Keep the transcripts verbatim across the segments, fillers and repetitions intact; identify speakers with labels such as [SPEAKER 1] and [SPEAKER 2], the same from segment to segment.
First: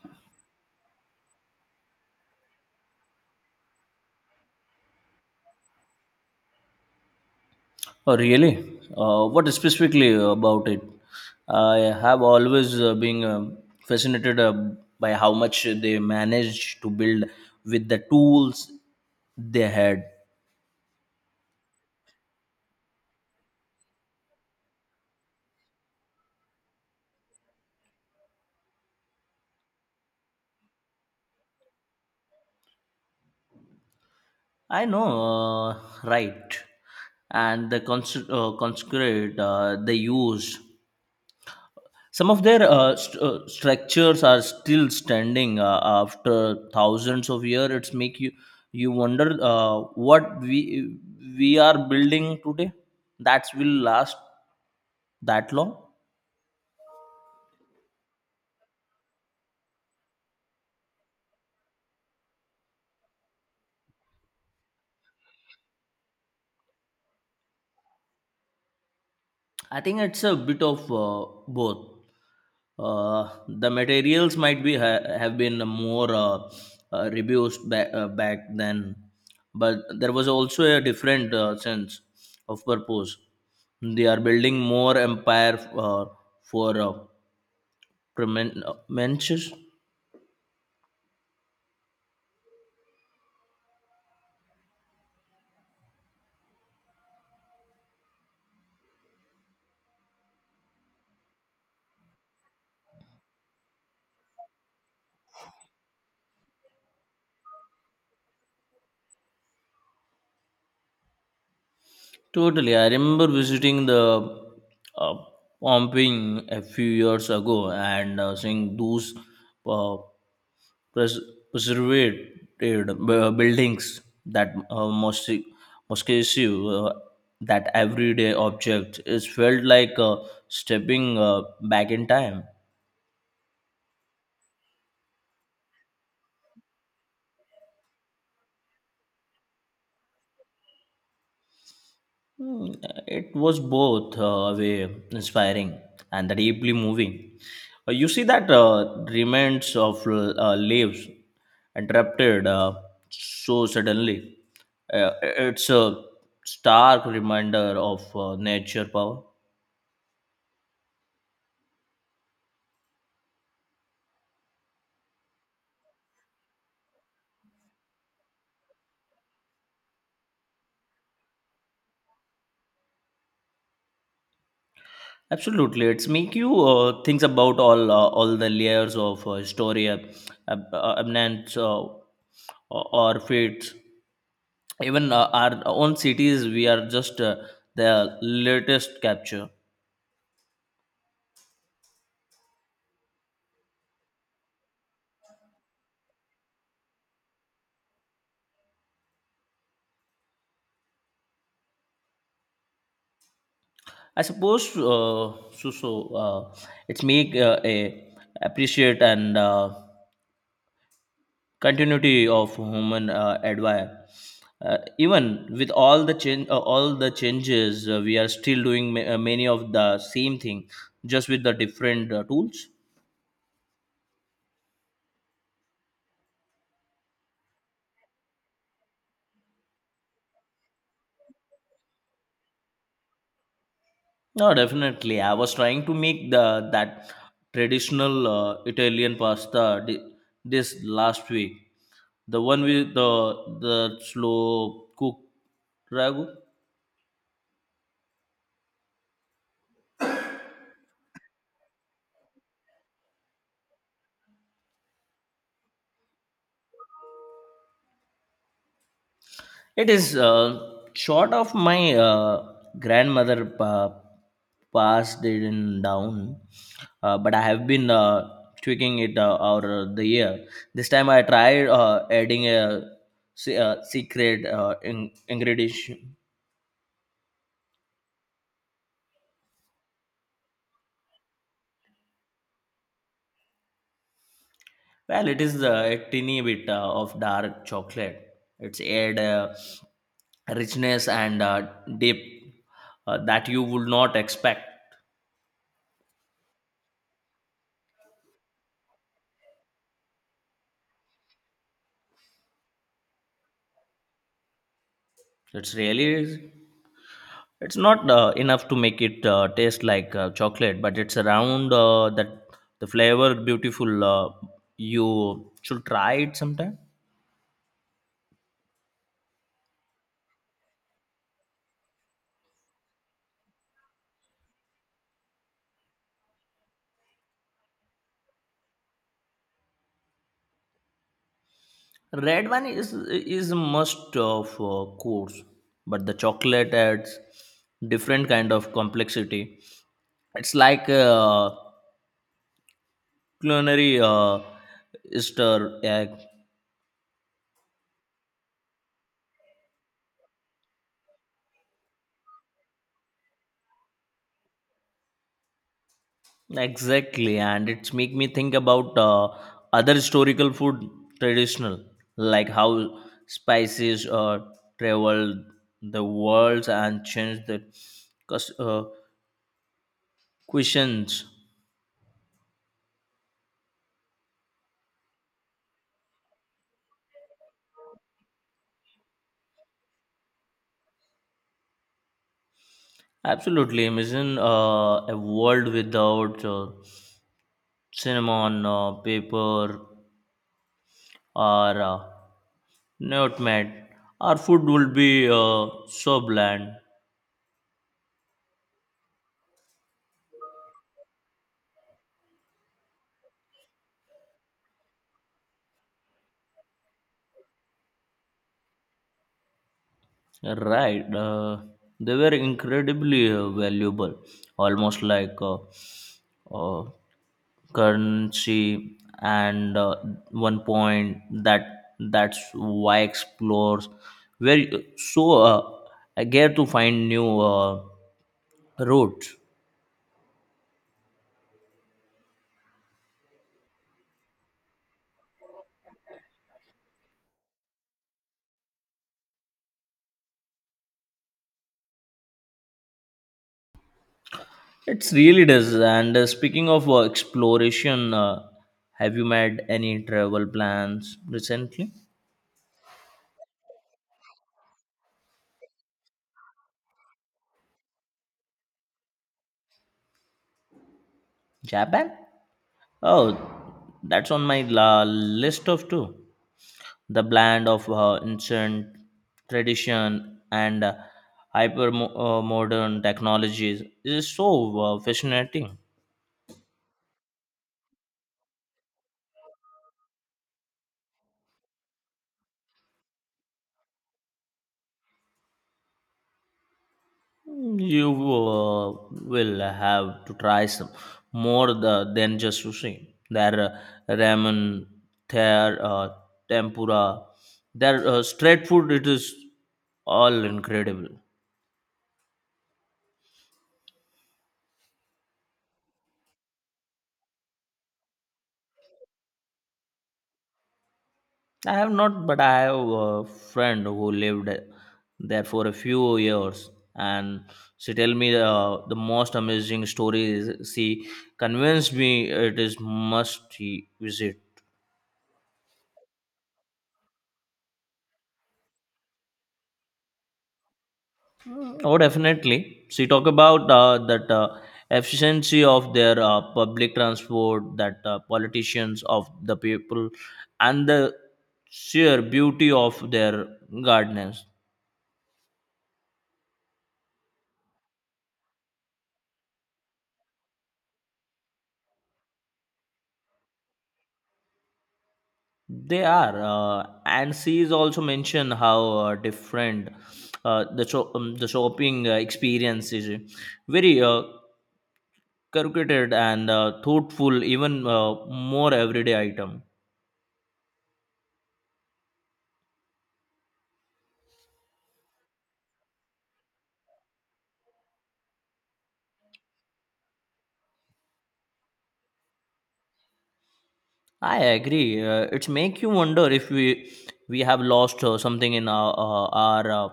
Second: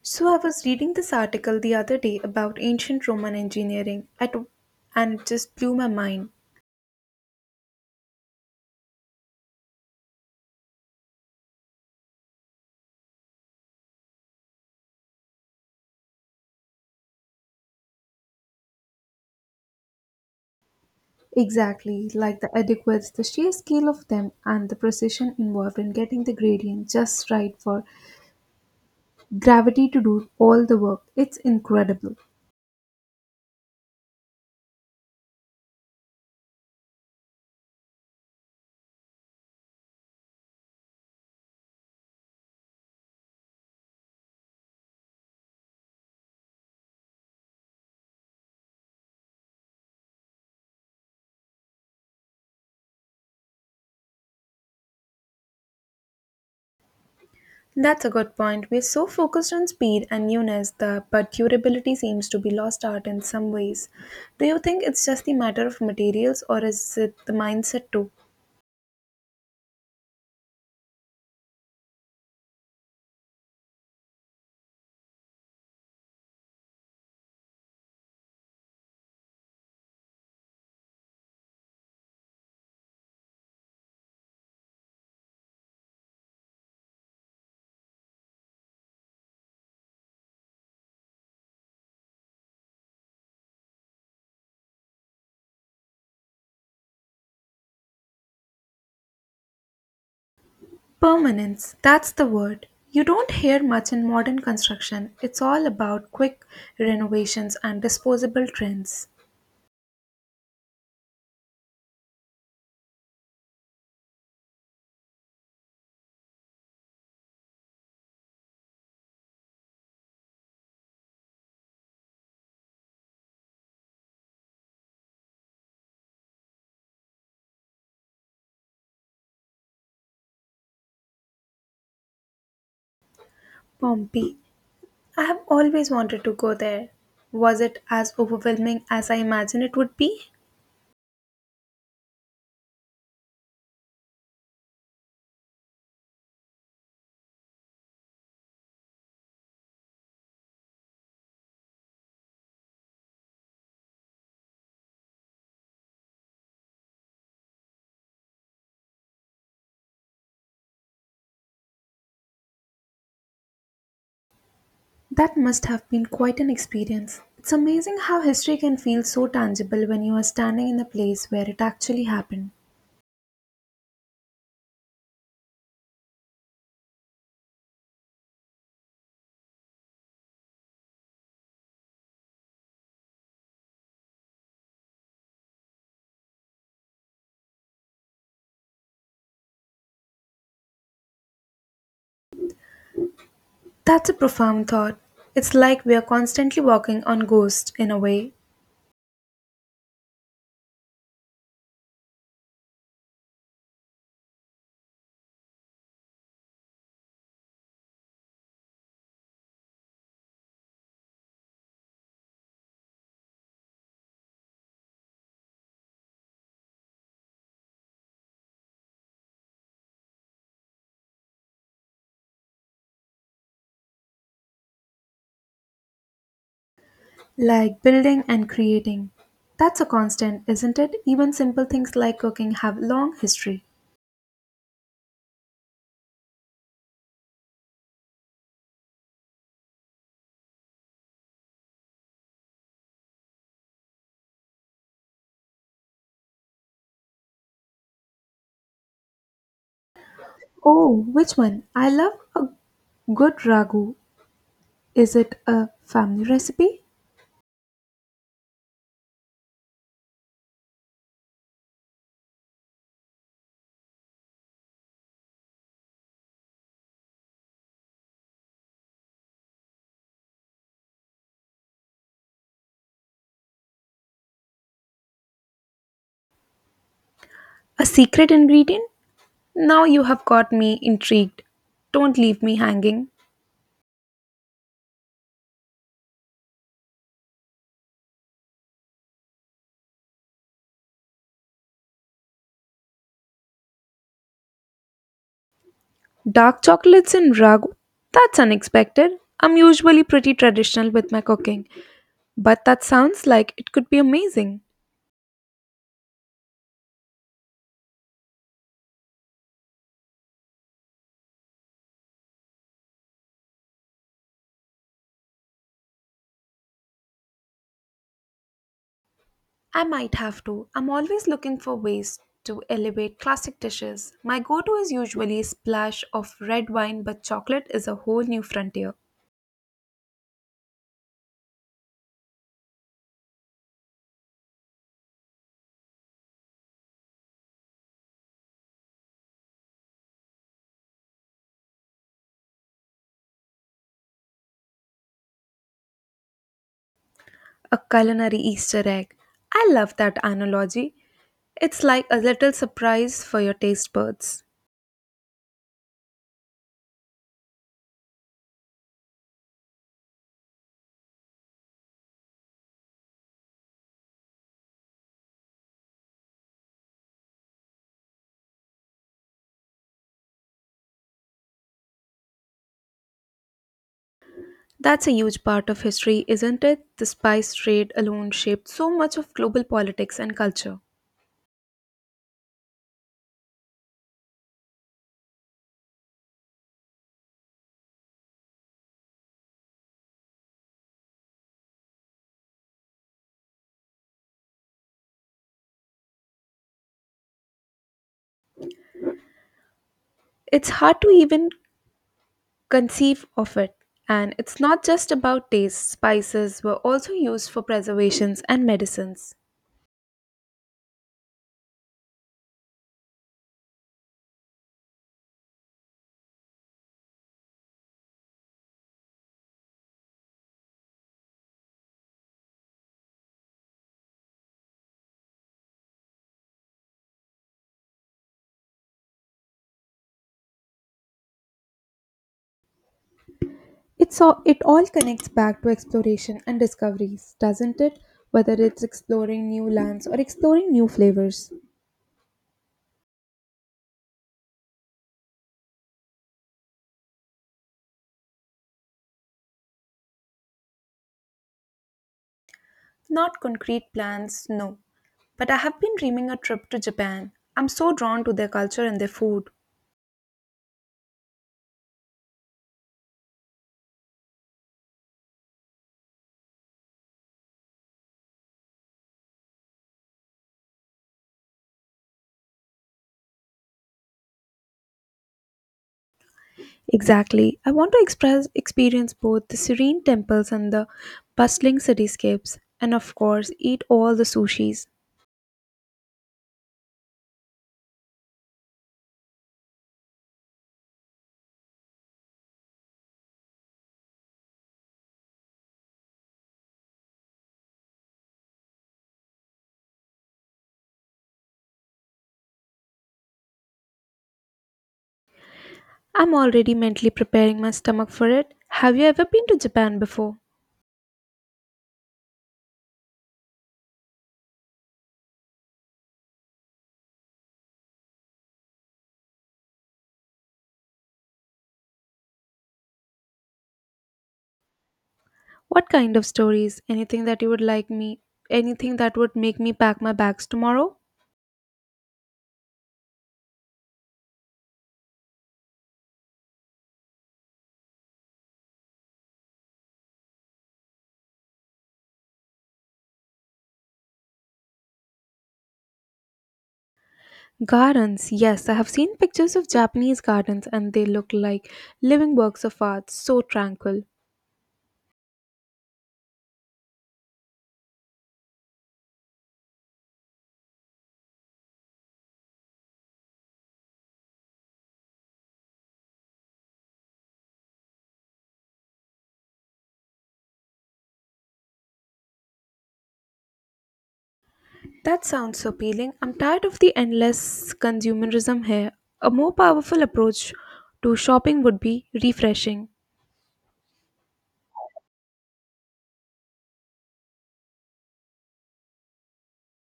[SPEAKER 1] So I was reading this article the other day about ancient Roman engineering at, and it just blew my mind.
[SPEAKER 2] Oh, really? Uh, what specifically about it? I have always uh, been um, fascinated, uh, by how much they managed to build with the tools they had.
[SPEAKER 1] Exactly, like the adequates, the sheer scale of them and the precision involved in getting the gradient just right for gravity to do all the work. It's incredible.
[SPEAKER 2] I know, uh, right? And the cons- uh, conscript uh, they used. Some of their uh, st- uh, structures are still standing uh, after thousands of years. It's make you you wonder uh, what we we are building today that will last that long.
[SPEAKER 1] That's a good point. We're so focused on speed and newness the but durability seems to be lost art in some ways. Do you think it's just the matter of materials or is it the mindset too?
[SPEAKER 2] I think it's a bit of uh, both. Uh, the materials might be ha- have been more uh, uh, reduced, ba- uh, back then, but there was also a different uh, sense of purpose. They are building more empire, uh, for uh, premen- uh, mentions.
[SPEAKER 1] Permanence, that's the word. You don't hear much in modern construction. It's all about quick renovations and disposable trends.
[SPEAKER 2] Totally. I remember visiting the uh, pumping a few years ago and uh, seeing those uh, pres- preserved uh, buildings that uh, most most cases, uh, that everyday object. It felt like uh, stepping uh, back in time.
[SPEAKER 1] Pompeii. I have always wanted to go there. Was it as overwhelming as I imagined it would be?
[SPEAKER 2] Hmm, it was both uh, way inspiring and deeply moving. Uh, you see that uh, remains of uh, leaves interrupted, uh, so suddenly. Uh, it's a stark reminder of uh, nature power.
[SPEAKER 1] That must have been quite an experience. It's amazing how history can feel so tangible when you are standing in the place where it actually happened.
[SPEAKER 2] Absolutely, it's make you uh, think about all uh, all the layers of uh, story, ab- ab- uh, abnance, uh, or or fates. Even uh, our own cities we are just, uh, the latest capture.
[SPEAKER 1] That's a profound thought. It's like we are constantly walking on ghosts in a way.
[SPEAKER 2] I suppose, uh, so so uh, it's make uh, a appreciate and uh, continuity of human uh, advire, uh, even with all the change uh, all the changes uh, we are still doing ma- uh, many of the same thing, just with the different uh, tools.
[SPEAKER 1] Like building and creating. That's a constant, isn't it? Even simple things like cooking have long history.
[SPEAKER 2] No, definitely. I was trying to make the that traditional uh, Italian pasta di- this last week. The one with the the slow cook ragu.
[SPEAKER 1] Oh, which one? I love a good ragu. Is it a family recipe?
[SPEAKER 2] It is uh, short of my uh, grandmother pa- passed it in down, uh, but I have been uh, tweaking it uh, over the year. This time I tried uh, adding a, se- uh secret uh, in- ingredient.
[SPEAKER 1] A secret ingredient? Now you have got me intrigued. Don't leave me hanging.
[SPEAKER 2] Well, it is uh, a teeny bit uh, of dark chocolate. It's add uh, richness and uh, dip, uh, that you would not expect.
[SPEAKER 1] Dark chocolates in ragu? That's unexpected. I'm usually pretty traditional with my cooking, but that sounds like it could be amazing.
[SPEAKER 2] It's really, it's not uh, enough to make it uh, taste like uh, chocolate, but it's around uh, that the flavor beautiful. Uh, you should try it sometime.
[SPEAKER 1] I might have to. I'm always looking for ways to elevate classic dishes. My go to is usually a splash of red wine, but chocolate is a whole new frontier.
[SPEAKER 2] Red wine is is must of uh, course, but the chocolate adds different kind of complexity. It's like a culinary uh, Easter egg.
[SPEAKER 1] A culinary Easter egg. I love that analogy. It's like a little surprise for your taste buds.
[SPEAKER 2] Exactly, and it's make me think about uh, other historical food traditional, like how spices uh, traveled the world and changed the cus- uh, cuisines.
[SPEAKER 1] That's a huge part of history, isn't it? The spice trade alone shaped so much of global politics and culture.
[SPEAKER 2] Absolutely. Imagine uh, a world without uh, cinnamon, uh, paper, or uh, nutmeg. Our food would be uh, so bland.
[SPEAKER 1] It's hard to even conceive of it. And it's not just about taste, spices were also used for preservations and medicines.
[SPEAKER 2] Right. Uh, they were incredibly uh, valuable, almost like uh, uh, currency. And uh, one point, that that's why explorers were so uh, eager to find new uh, routes.
[SPEAKER 1] It's all, it all connects back to exploration and discoveries, doesn't it? Whether it's exploring new lands or exploring new flavors.
[SPEAKER 2] It really does. And uh, speaking of uh, exploration, uh, have you made any travel plans recently?
[SPEAKER 1] Not concrete plans, no. But I have been dreaming a trip to Japan. I'm so drawn to their culture and their food.
[SPEAKER 2] Japan? Oh, that's on my la- list of two. The blend of uh, ancient tradition and uh, hyper mo- uh, modern technologies is so uh, fascinating.
[SPEAKER 1] Exactly. I want to express experience both the serene temples and the bustling cityscapes and of course eat all the sushis.
[SPEAKER 2] You, uh, will have to try some more the, than just sushi. There are ramen, there uh, tempura, there uh, straight food. It is all incredible.
[SPEAKER 1] I'm already mentally preparing my stomach for it. Have you ever been to Japan before?
[SPEAKER 2] I have not, but I have a friend who lived there for a few years, and she tell me uh, the most amazing stories. She convinced me it is must visit.
[SPEAKER 1] What kind of stories? Anything that you would like me? Anything that would make me pack my bags tomorrow?
[SPEAKER 2] Oh, definitely. So you talk about uh, that uh, efficiency of their uh, public transport, that uh, politicians of the people, and the sheer beauty of their gardens.
[SPEAKER 1] Gardens. Yes, I have seen pictures of Japanese gardens and they look like living works of art, so tranquil.
[SPEAKER 2] They are, uh, and she is also mentioned how uh, different uh, the sho- um, the shopping uh, experience is. Very uh, calculated and uh, thoughtful, even uh, more everyday item.
[SPEAKER 1] That sounds so appealing. I'm tired of the endless consumerism here. A more powerful approach to shopping would be refreshing.
[SPEAKER 2] I agree. Uh, it's make you wonder if we we have lost uh, something in our, uh, our uh,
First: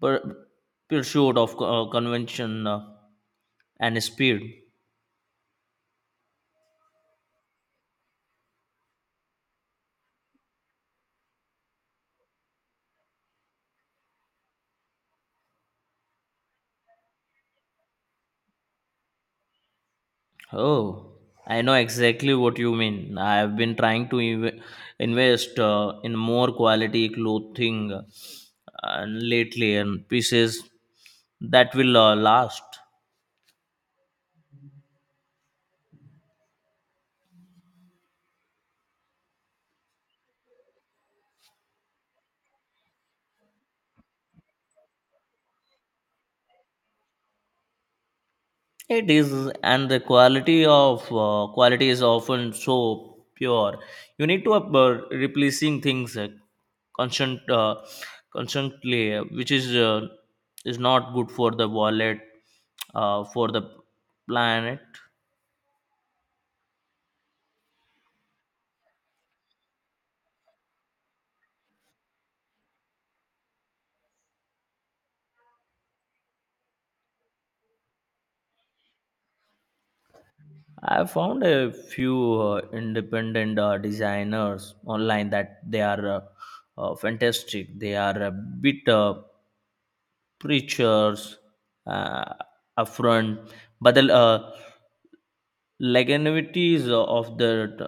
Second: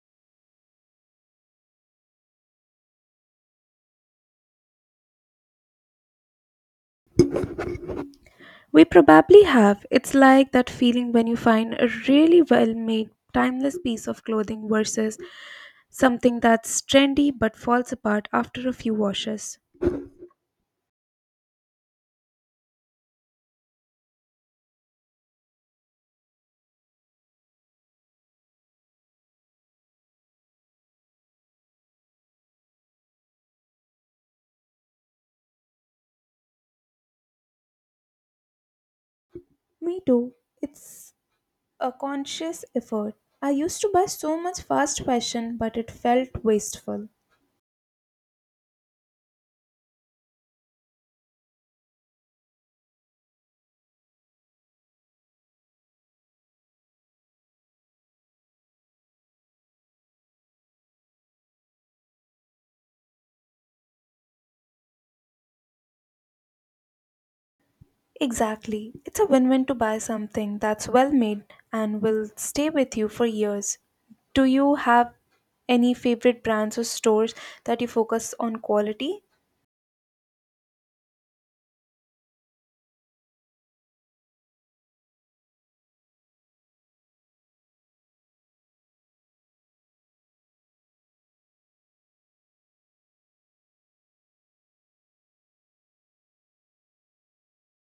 [SPEAKER 2] pur- pursuit of uh, convention uh, and speed.
[SPEAKER 1] We probably have. It's like that feeling when you find a really well made, timeless piece of clothing versus something that's trendy but falls apart after a few washes.
[SPEAKER 2] Oh, I know exactly what you mean. I have been trying to inv- invest uh, in more quality clothing uh, and lately and pieces that will uh, last.
[SPEAKER 1] Me too. It's a conscious effort. I used to buy so much fast fashion, but it felt wasteful.
[SPEAKER 2] It is, and the quality of uh, quality is often so pure. You need to up, uh, replacing things uh, constant, uh, constantly, uh, which is uh, is not good for the wallet, uh, for the planet.
[SPEAKER 1] Exactly. It's a win win to buy something that's well made and will stay with you for years. Do you have any favorite brands or stores that you focus on quality?
[SPEAKER 2] I found a few uh, independent uh, designers online that they are uh, uh, fantastic. They are a bit uh, preachers, uh, upfront, but the, uh, leganuities of the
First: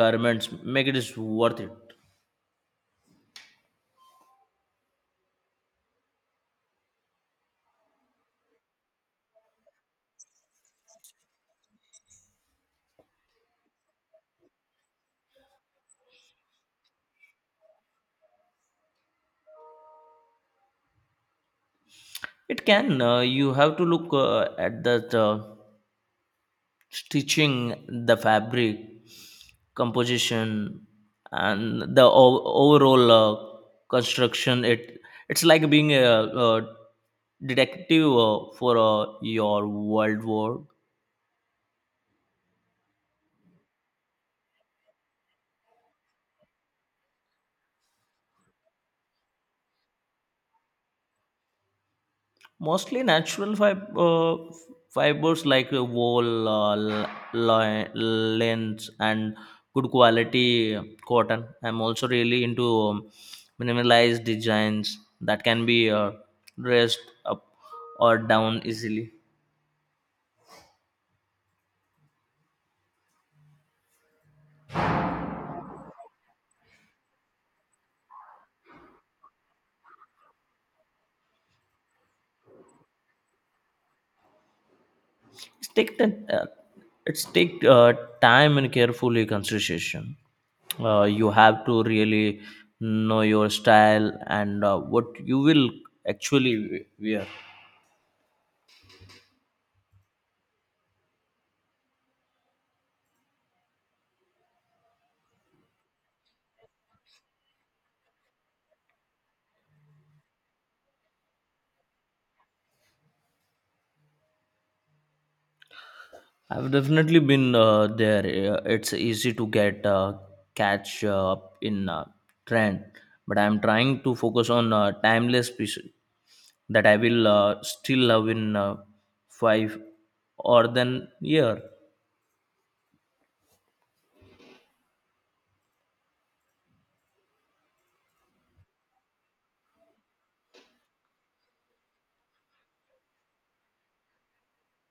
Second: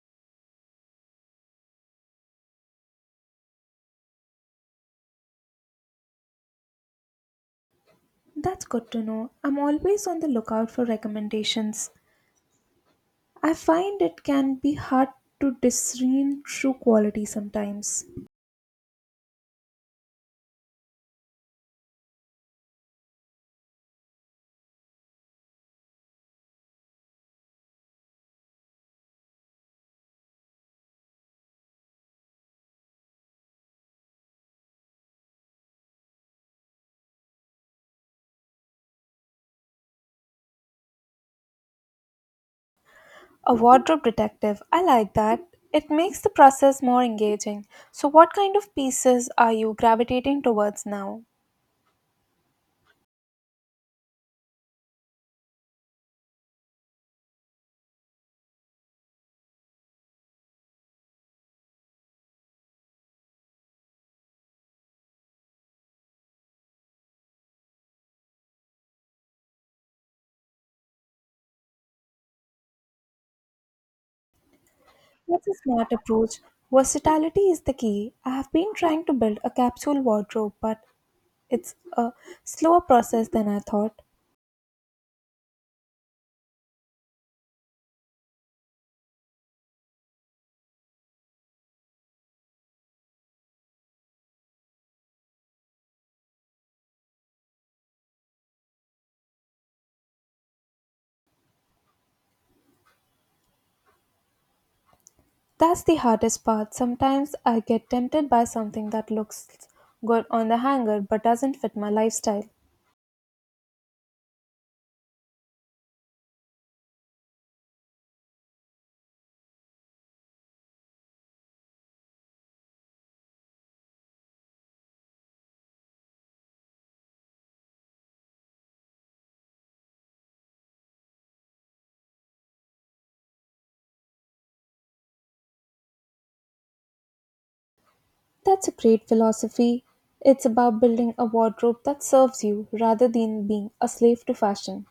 [SPEAKER 2] garments make it worth it.
[SPEAKER 1] That's good to know. I'm always on the lookout for recommendations. I find it can be hard to discern true quality sometimes.
[SPEAKER 2] It can, uh, you have to look uh, at the uh, stitching, the fabric composition, and the o- overall uh, construction. It it's like being a, a detective uh, for uh, your world war.
[SPEAKER 1] A wardrobe detective, I like that. It makes the process more engaging. So, what kind of pieces are you gravitating towards now?
[SPEAKER 2] Mostly natural fib- uh, fibers like uh, wool, uh, l- li- lens, and good quality cotton. I'm also really into um, minimalized designs that can be uh, dressed up or down easily.
[SPEAKER 1] That's a smart approach. Versatility is the key. I have been trying to build a capsule wardrobe, but it's a slower process than I thought.
[SPEAKER 2] It's take the, uh, it's take uh, time and carefully consideration. Uh, you have to really know your style and uh, what you will actually wear.
[SPEAKER 1] That's the hardest part. Sometimes I get tempted by something that looks good on the hanger but doesn't fit my lifestyle.
[SPEAKER 2] I've definitely been uh, there. Uh, It's easy to get uh, catch uh, up in uh, trend, but I'm trying to focus on uh, timeless pieces that I will uh, still love in uh, five or then year.
[SPEAKER 1] That's a great philosophy. It's about building a wardrobe that serves you rather than being a slave to fashion.